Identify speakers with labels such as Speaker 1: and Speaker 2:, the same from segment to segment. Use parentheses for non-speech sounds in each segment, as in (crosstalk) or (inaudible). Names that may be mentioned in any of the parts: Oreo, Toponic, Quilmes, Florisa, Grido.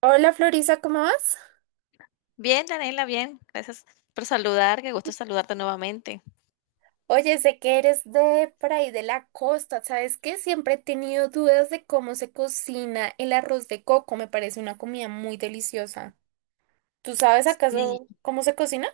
Speaker 1: Hola Florisa, ¿cómo vas?
Speaker 2: Bien, Daniela, bien. Gracias por saludar. Qué gusto saludarte nuevamente.
Speaker 1: Oye, sé que eres de por ahí de la costa, ¿sabes qué? Siempre he tenido dudas de cómo se cocina el arroz de coco, me parece una comida muy deliciosa. ¿Tú sabes
Speaker 2: Sí,
Speaker 1: acaso cómo se cocina?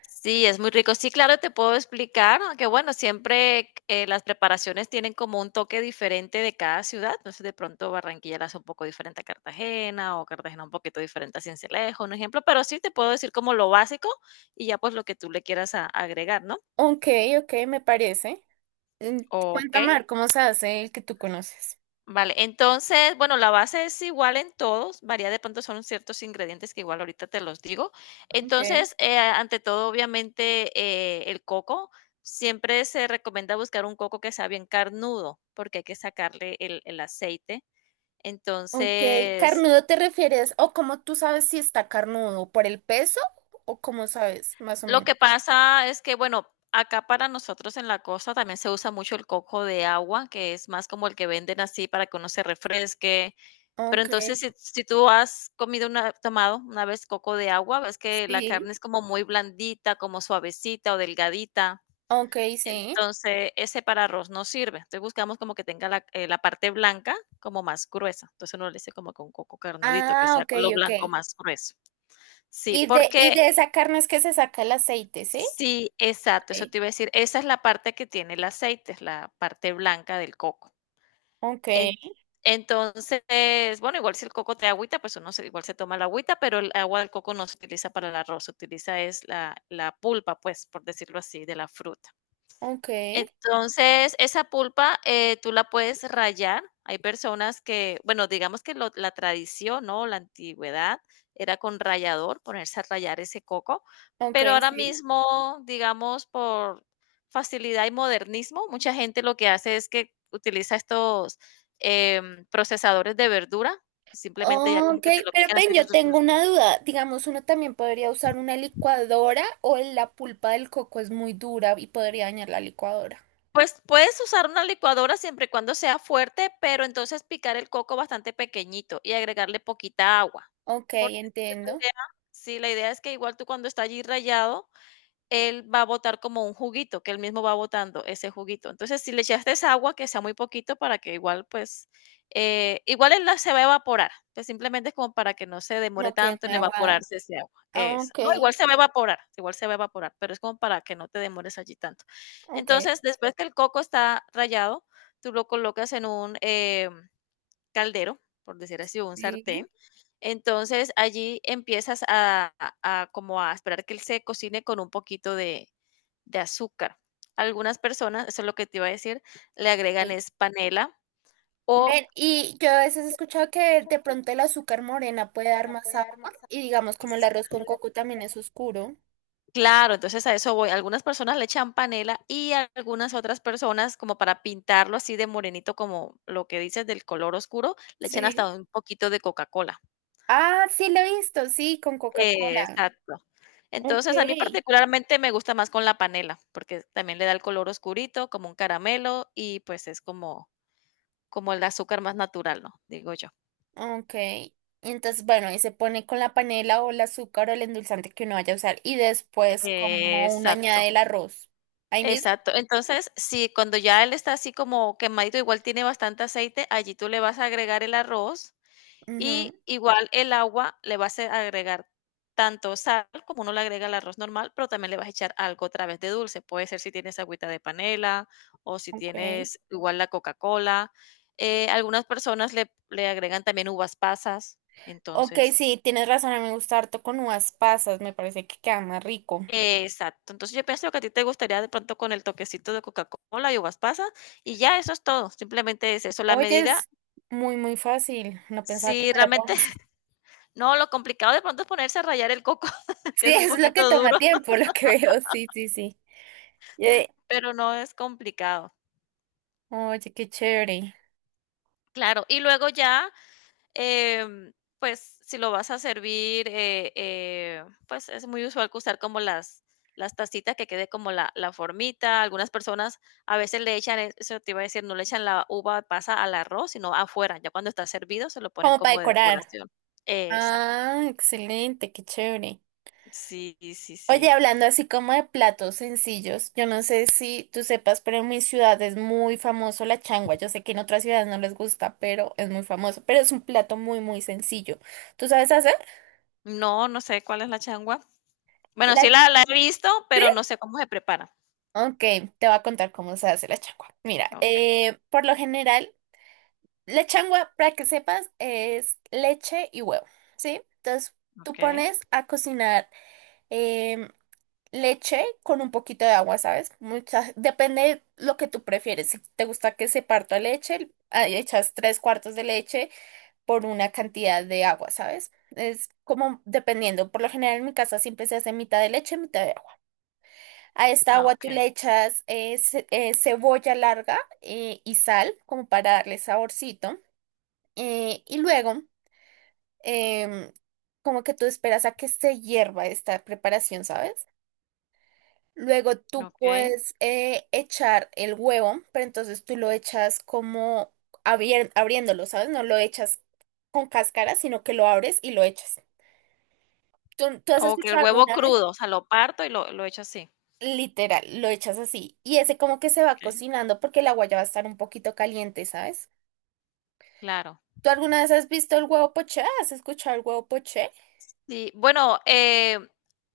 Speaker 2: sí, es muy rico. Sí, claro, te puedo explicar, ¿no? Que bueno, siempre las preparaciones tienen como un toque diferente de cada ciudad. Entonces, de pronto Barranquilla la hace un poco diferente a Cartagena o Cartagena un poquito diferente a Sincelejo, un ejemplo. Pero sí te puedo decir como lo básico y ya pues lo que tú le quieras agregar, ¿no?
Speaker 1: Ok, ok, me parece. Mm,
Speaker 2: Ok.
Speaker 1: Cuéntame a ver cómo se hace el que tú conoces.
Speaker 2: Vale, entonces, bueno, la base es igual en todos, varía de pronto son ciertos ingredientes que igual ahorita te los digo.
Speaker 1: Ok.
Speaker 2: Entonces, ante todo, obviamente, el coco, siempre se recomienda buscar un coco que sea bien carnudo, porque hay que sacarle el aceite.
Speaker 1: Ok,
Speaker 2: Entonces,
Speaker 1: ¿carnudo te refieres o cómo tú sabes si está carnudo? ¿Por el peso o cómo sabes, más o
Speaker 2: lo
Speaker 1: menos?
Speaker 2: que pasa es que, bueno, acá para nosotros en la costa también se usa mucho el coco de agua, que es más como el que venden así para que uno se refresque. Pero
Speaker 1: Ok,
Speaker 2: entonces, si tú has comido una tomado una vez coco de agua, ves que la
Speaker 1: sí.
Speaker 2: carne es como muy blandita, como suavecita o delgadita.
Speaker 1: Ok, sí.
Speaker 2: Entonces, ese para arroz no sirve. Entonces, buscamos como que tenga la parte blanca como más gruesa. Entonces, uno le dice como con coco carnudito, que
Speaker 1: Ah,
Speaker 2: sea
Speaker 1: ok,
Speaker 2: lo
Speaker 1: ok.
Speaker 2: blanco más grueso. Sí,
Speaker 1: Y de,
Speaker 2: porque
Speaker 1: y de esa carne es que se saca el aceite, ¿sí?
Speaker 2: sí, exacto, eso
Speaker 1: Ok.
Speaker 2: te iba a decir. Esa es la parte que tiene el aceite, es la parte blanca del coco.
Speaker 1: Ok,
Speaker 2: En Entonces, bueno, igual si el coco trae agüita, pues uno se, igual se toma la agüita, pero el agua del coco no se utiliza para el arroz, se utiliza es la pulpa, pues, por decirlo así, de la fruta.
Speaker 1: ok,
Speaker 2: Entonces, esa pulpa, tú la puedes rallar. Hay personas que, bueno, digamos que la tradición, ¿no? La antigüedad era con rallador, ponerse a rallar ese coco,
Speaker 1: ok,
Speaker 2: pero ahora
Speaker 1: sí.
Speaker 2: mismo, digamos, por facilidad y modernismo, mucha gente lo que hace es que utiliza estos procesadores de verdura, que simplemente ya como
Speaker 1: Ok,
Speaker 2: que te lo
Speaker 1: pero
Speaker 2: pican así.
Speaker 1: ven, yo tengo
Speaker 2: (laughs)
Speaker 1: una duda. Digamos, uno también podría usar una licuadora o la pulpa del coco es muy dura y podría dañar la licuadora.
Speaker 2: Pues, puedes usar una licuadora siempre y cuando sea fuerte, pero entonces picar el coco bastante pequeñito y agregarle poquita agua,
Speaker 1: Ok,
Speaker 2: porque es que la
Speaker 1: entiendo.
Speaker 2: idea sí, la idea es que igual tú cuando está allí rallado, él va a botar como un juguito, que él mismo va botando ese juguito. Entonces, si le echaste esa agua, que sea muy poquito para que igual, pues, igual él la se va a evaporar, pues simplemente es como para que no se demore
Speaker 1: No quede
Speaker 2: tanto en
Speaker 1: muy aguado.
Speaker 2: evaporarse ese agua.
Speaker 1: Ah, ok,
Speaker 2: No, igual se va a evaporar, igual se va a evaporar, pero es como para que no te demores allí tanto.
Speaker 1: ok,
Speaker 2: Entonces, después que el coco está rallado, tú lo colocas en un caldero, por decir así, un
Speaker 1: sí.
Speaker 2: sartén, entonces, allí empiezas a como a esperar que él se cocine con un poquito de azúcar. Algunas personas, eso es lo que te iba a decir, le agregan
Speaker 1: Sí.
Speaker 2: es panela o
Speaker 1: Ven, y yo a veces he escuchado que de pronto el azúcar morena puede dar más sabor y digamos como el arroz con coco también es oscuro.
Speaker 2: claro, entonces a eso voy. Algunas personas le echan panela y algunas otras personas, como para pintarlo así de morenito, como lo que dices del color oscuro, le echan
Speaker 1: Sí.
Speaker 2: hasta un poquito de Coca-Cola.
Speaker 1: Ah, sí, lo he visto, sí, con Coca-Cola.
Speaker 2: Exacto.
Speaker 1: Ok.
Speaker 2: Entonces, a mí particularmente me gusta más con la panela, porque también le da el color oscurito, como un caramelo, y pues es como el azúcar más natural, ¿no? Digo yo.
Speaker 1: Ok. Entonces, bueno, y se pone con la panela o el azúcar o el endulzante que uno vaya a usar. Y después, como uno añade
Speaker 2: Exacto,
Speaker 1: el arroz. Ahí mismo.
Speaker 2: exacto. Entonces, sí, cuando ya él está así como quemadito, igual tiene bastante aceite, allí tú le vas a agregar el arroz.
Speaker 1: Ujú.
Speaker 2: Y igual el agua le vas a agregar tanto sal como uno le agrega al arroz normal, pero también le vas a echar algo otra vez de dulce. Puede ser si tienes agüita de panela o si
Speaker 1: Ok.
Speaker 2: tienes igual la Coca-Cola. Algunas personas le agregan también uvas pasas.
Speaker 1: Ok,
Speaker 2: Entonces,
Speaker 1: sí, tienes razón. A mí me gusta harto con uvas pasas. Me parece que queda más rico.
Speaker 2: exacto. Entonces yo pienso que a ti te gustaría de pronto con el toquecito de Coca-Cola y uvas pasas y ya eso es todo. Simplemente es eso. La
Speaker 1: Oye,
Speaker 2: medida,
Speaker 1: es muy, muy fácil. No pensaba que
Speaker 2: si
Speaker 1: fuera tan
Speaker 2: realmente,
Speaker 1: fácil. (laughs)
Speaker 2: (laughs) no, lo complicado de pronto es ponerse a rallar el coco, (laughs) que
Speaker 1: Sí,
Speaker 2: es un
Speaker 1: es lo que
Speaker 2: poquito
Speaker 1: toma
Speaker 2: duro.
Speaker 1: tiempo, lo que veo. Sí, sí, sí. Eh,
Speaker 2: Pero no es complicado.
Speaker 1: Oye, qué chévere.
Speaker 2: Claro, y luego ya, em, pues, si lo vas a servir, pues, es muy usual que usar como las tacitas que quede como la formita. Algunas personas a veces le echan, eso te iba a decir, no le echan la uva pasa al arroz, sino afuera, ya cuando está servido se lo ponen
Speaker 1: Como para
Speaker 2: como de
Speaker 1: decorar.
Speaker 2: decoración. Exacto.
Speaker 1: Ah, excelente, qué chévere.
Speaker 2: Sí, sí,
Speaker 1: Oye,
Speaker 2: sí.
Speaker 1: hablando así como de platos sencillos, yo no sé si tú sepas, pero en mi ciudad es muy famoso la changua. Yo sé que en otras ciudades no les gusta, pero es muy famoso. Pero es un plato muy, muy sencillo. ¿Tú sabes hacer?
Speaker 2: No, no sé cuál es la changua. Bueno,
Speaker 1: La...
Speaker 2: sí
Speaker 1: ch-
Speaker 2: la he visto,
Speaker 1: ¿Sí?
Speaker 2: pero no sé cómo se prepara.
Speaker 1: Ok, te voy a contar cómo se hace la changua. Mira,
Speaker 2: Okey,
Speaker 1: por lo general, la changua, para que sepas, es leche y huevo, ¿sí? Entonces, tú
Speaker 2: okey.
Speaker 1: pones a cocinar. em, Leche con un poquito de agua, ¿sabes? Muchas, depende de lo que tú prefieres. Si te gusta que se parta leche, ahí echas tres cuartos de leche por una cantidad de agua, ¿sabes? Es como dependiendo. Por lo general en mi casa siempre se hace mitad de leche, mitad de agua. A esta
Speaker 2: Ah,
Speaker 1: agua tú
Speaker 2: okey,
Speaker 1: le echas cebolla larga y sal como para darle saborcito. Y luego, em, como que tú esperas a que se hierva esta preparación, ¿sabes? Luego tú
Speaker 2: okey.
Speaker 1: puedes echar el huevo, pero entonces tú lo echas como abriéndolo, ¿sabes? No lo echas con cáscara, sino que lo abres y lo echas. ¿Tú has
Speaker 2: O que el
Speaker 1: escuchado
Speaker 2: huevo
Speaker 1: alguna vez?
Speaker 2: crudo, o sea, lo parto y lo echo así.
Speaker 1: Literal, lo echas así. Y ese como que se va
Speaker 2: Okey.
Speaker 1: cocinando porque el agua ya va a estar un poquito caliente, ¿sabes?
Speaker 2: Claro.
Speaker 1: ¿Tú alguna vez has visto el huevo poché? ¿Has escuchado el huevo poché?
Speaker 2: Sí, bueno,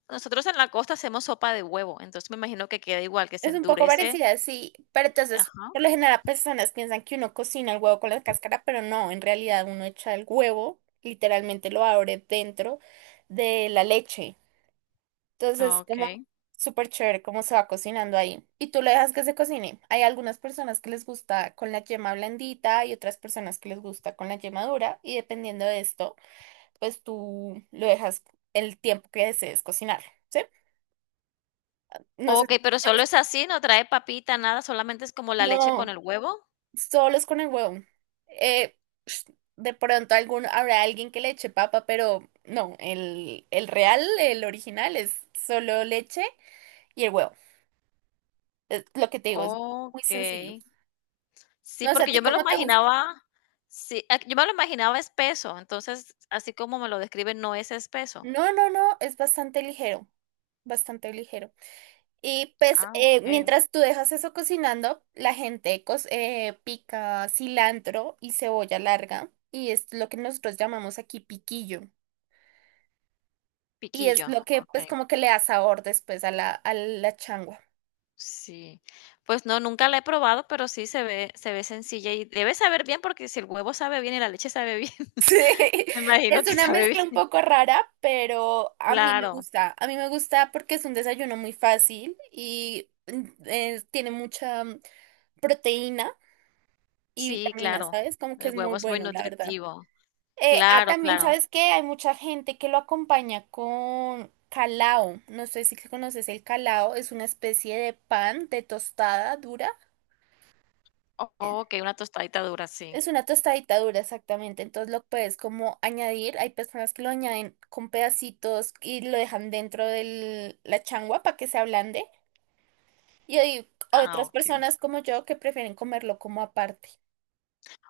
Speaker 2: nosotros en la costa hacemos sopa de huevo, entonces me imagino que queda igual, que se
Speaker 1: Es un poco
Speaker 2: endurece.
Speaker 1: parecida, sí, pero entonces,
Speaker 2: Ajá,
Speaker 1: por lo general, personas piensan que uno cocina el huevo con la cáscara, pero no, en realidad uno echa el huevo, literalmente lo abre dentro de la leche. Entonces, como
Speaker 2: okey.
Speaker 1: súper chévere cómo se va cocinando ahí. Y tú lo dejas que se cocine. Hay algunas personas que les gusta con la yema blandita y otras personas que les gusta con la yema dura, y dependiendo de esto, pues tú lo dejas el tiempo que desees cocinar, ¿sí? No sé si
Speaker 2: Okey, pero
Speaker 1: te
Speaker 2: solo
Speaker 1: gusta.
Speaker 2: es así, no trae papita, nada, solamente es como la leche con
Speaker 1: No.
Speaker 2: el huevo.
Speaker 1: Solos con el huevo. Eh, de pronto algún, habrá alguien que le eche papa, pero no, el real, el original es solo leche y el huevo. Es lo que te digo, es muy sencillo.
Speaker 2: Okey. Sí,
Speaker 1: No sé, ¿a
Speaker 2: porque
Speaker 1: ti
Speaker 2: yo me lo
Speaker 1: cómo te gusta?
Speaker 2: imaginaba sí, ah, Yo me lo imaginaba espeso, entonces, así como me lo describen, no es espeso.
Speaker 1: No, no, no, es bastante ligero, bastante ligero. Y pues
Speaker 2: Ah, okey.
Speaker 1: mientras tú dejas eso cocinando, la gente pica cilantro y cebolla larga y es lo que nosotros llamamos aquí piquillo. Y es
Speaker 2: Piquillo,
Speaker 1: lo que pues
Speaker 2: okey.
Speaker 1: como que le da sabor después a a la changua. (laughs)
Speaker 2: Sí. Pues no, nunca la he probado, pero sí se ve sencilla y debe saber bien, porque si el huevo sabe bien y la leche sabe bien,
Speaker 1: Sí.
Speaker 2: (laughs) me imagino
Speaker 1: Es
Speaker 2: que
Speaker 1: una
Speaker 2: sabe
Speaker 1: mezcla un
Speaker 2: bien.
Speaker 1: poco rara, pero a mí me
Speaker 2: Claro,
Speaker 1: gusta. A mí me gusta porque es un desayuno muy fácil y tiene mucha proteína y
Speaker 2: sí,
Speaker 1: vitaminas,
Speaker 2: claro.
Speaker 1: ¿sabes? Como que
Speaker 2: El
Speaker 1: es muy
Speaker 2: huevo es muy
Speaker 1: bueno, la verdad.
Speaker 2: nutritivo. Claro,
Speaker 1: También,
Speaker 2: claro.
Speaker 1: ¿sabes que hay mucha gente que lo acompaña con calao? No sé si conoces el calao. Es una especie de pan de tostada dura.
Speaker 2: O
Speaker 1: eh,
Speaker 2: Okey, una tostadita dura, sí.
Speaker 1: Es una tostadita dura, exactamente. Entonces lo puedes como añadir. Hay personas que lo añaden con pedacitos y lo dejan dentro de la changua para que se ablande. Y hay
Speaker 2: Ah,
Speaker 1: otras
Speaker 2: okey.
Speaker 1: personas como yo que prefieren comerlo como aparte.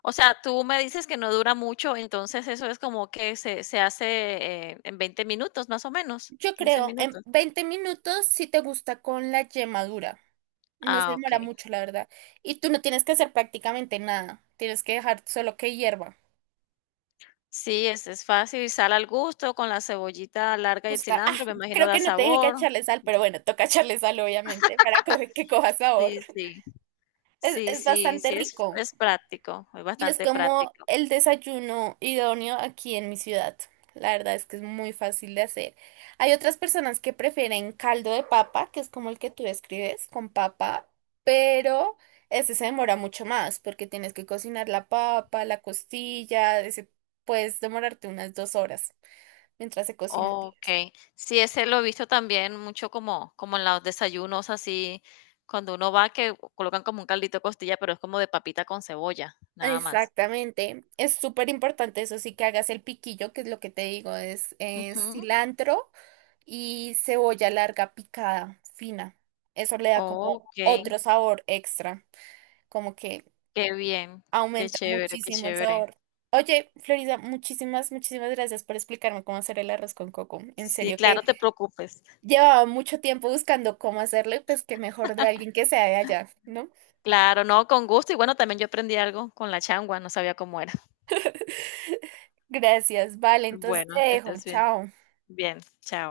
Speaker 2: O sea, tú me dices que no dura mucho, entonces eso es como que se hace, en 20 minutos, más o menos,
Speaker 1: Yo
Speaker 2: 15
Speaker 1: creo en
Speaker 2: minutos.
Speaker 1: 20 minutos si te gusta con la yema dura. No se
Speaker 2: Ah,
Speaker 1: demora
Speaker 2: okey.
Speaker 1: mucho, la verdad. Y tú no tienes que hacer prácticamente nada. Tienes que dejar solo que hierva.
Speaker 2: Sí, es fácil y sal al gusto con la cebollita larga y el
Speaker 1: Gusta. Ah,
Speaker 2: cilantro, me imagino
Speaker 1: creo
Speaker 2: da
Speaker 1: que no te dije que
Speaker 2: sabor.
Speaker 1: echarle sal, pero bueno, toca echarle sal, obviamente, para que coja sabor.
Speaker 2: Sí, sí. Sí,
Speaker 1: Es
Speaker 2: sí,
Speaker 1: bastante
Speaker 2: sí, es,
Speaker 1: rico
Speaker 2: es práctico, es
Speaker 1: y es
Speaker 2: bastante
Speaker 1: como
Speaker 2: práctico.
Speaker 1: el desayuno idóneo aquí en mi ciudad. La verdad es que es muy fácil de hacer. Hay otras personas que prefieren caldo de papa, que es como el que tú describes, con papa, pero este se demora mucho más porque tienes que cocinar la papa, la costilla, puedes demorarte unas 2 horas mientras se cocina.
Speaker 2: Okey. Sí, ese lo he visto también mucho como en los desayunos así, cuando uno va que colocan como un caldito de costilla, pero es como de papita con cebolla, nada más.
Speaker 1: Exactamente, es súper importante eso sí que hagas el piquillo, que es lo que te digo, es
Speaker 2: Ujú.
Speaker 1: cilantro y cebolla larga picada, fina. Eso le da como
Speaker 2: Okey,
Speaker 1: otro sabor extra, como que
Speaker 2: qué bien, qué
Speaker 1: aumenta
Speaker 2: chévere, qué
Speaker 1: muchísimo el
Speaker 2: chévere.
Speaker 1: sabor. Oye, Florida, muchísimas, muchísimas gracias por explicarme cómo hacer el arroz con coco. En
Speaker 2: Sí,
Speaker 1: serio que
Speaker 2: claro, te preocupes.
Speaker 1: llevaba mucho tiempo buscando cómo hacerlo y pues que mejor de alguien que sea de allá, ¿no?
Speaker 2: Claro, no, con gusto. Y bueno, también yo aprendí algo con la changua, no sabía cómo era.
Speaker 1: Gracias, vale, entonces
Speaker 2: Bueno,
Speaker 1: te
Speaker 2: que
Speaker 1: dejo,
Speaker 2: estés bien.
Speaker 1: chao.
Speaker 2: Bien, chao.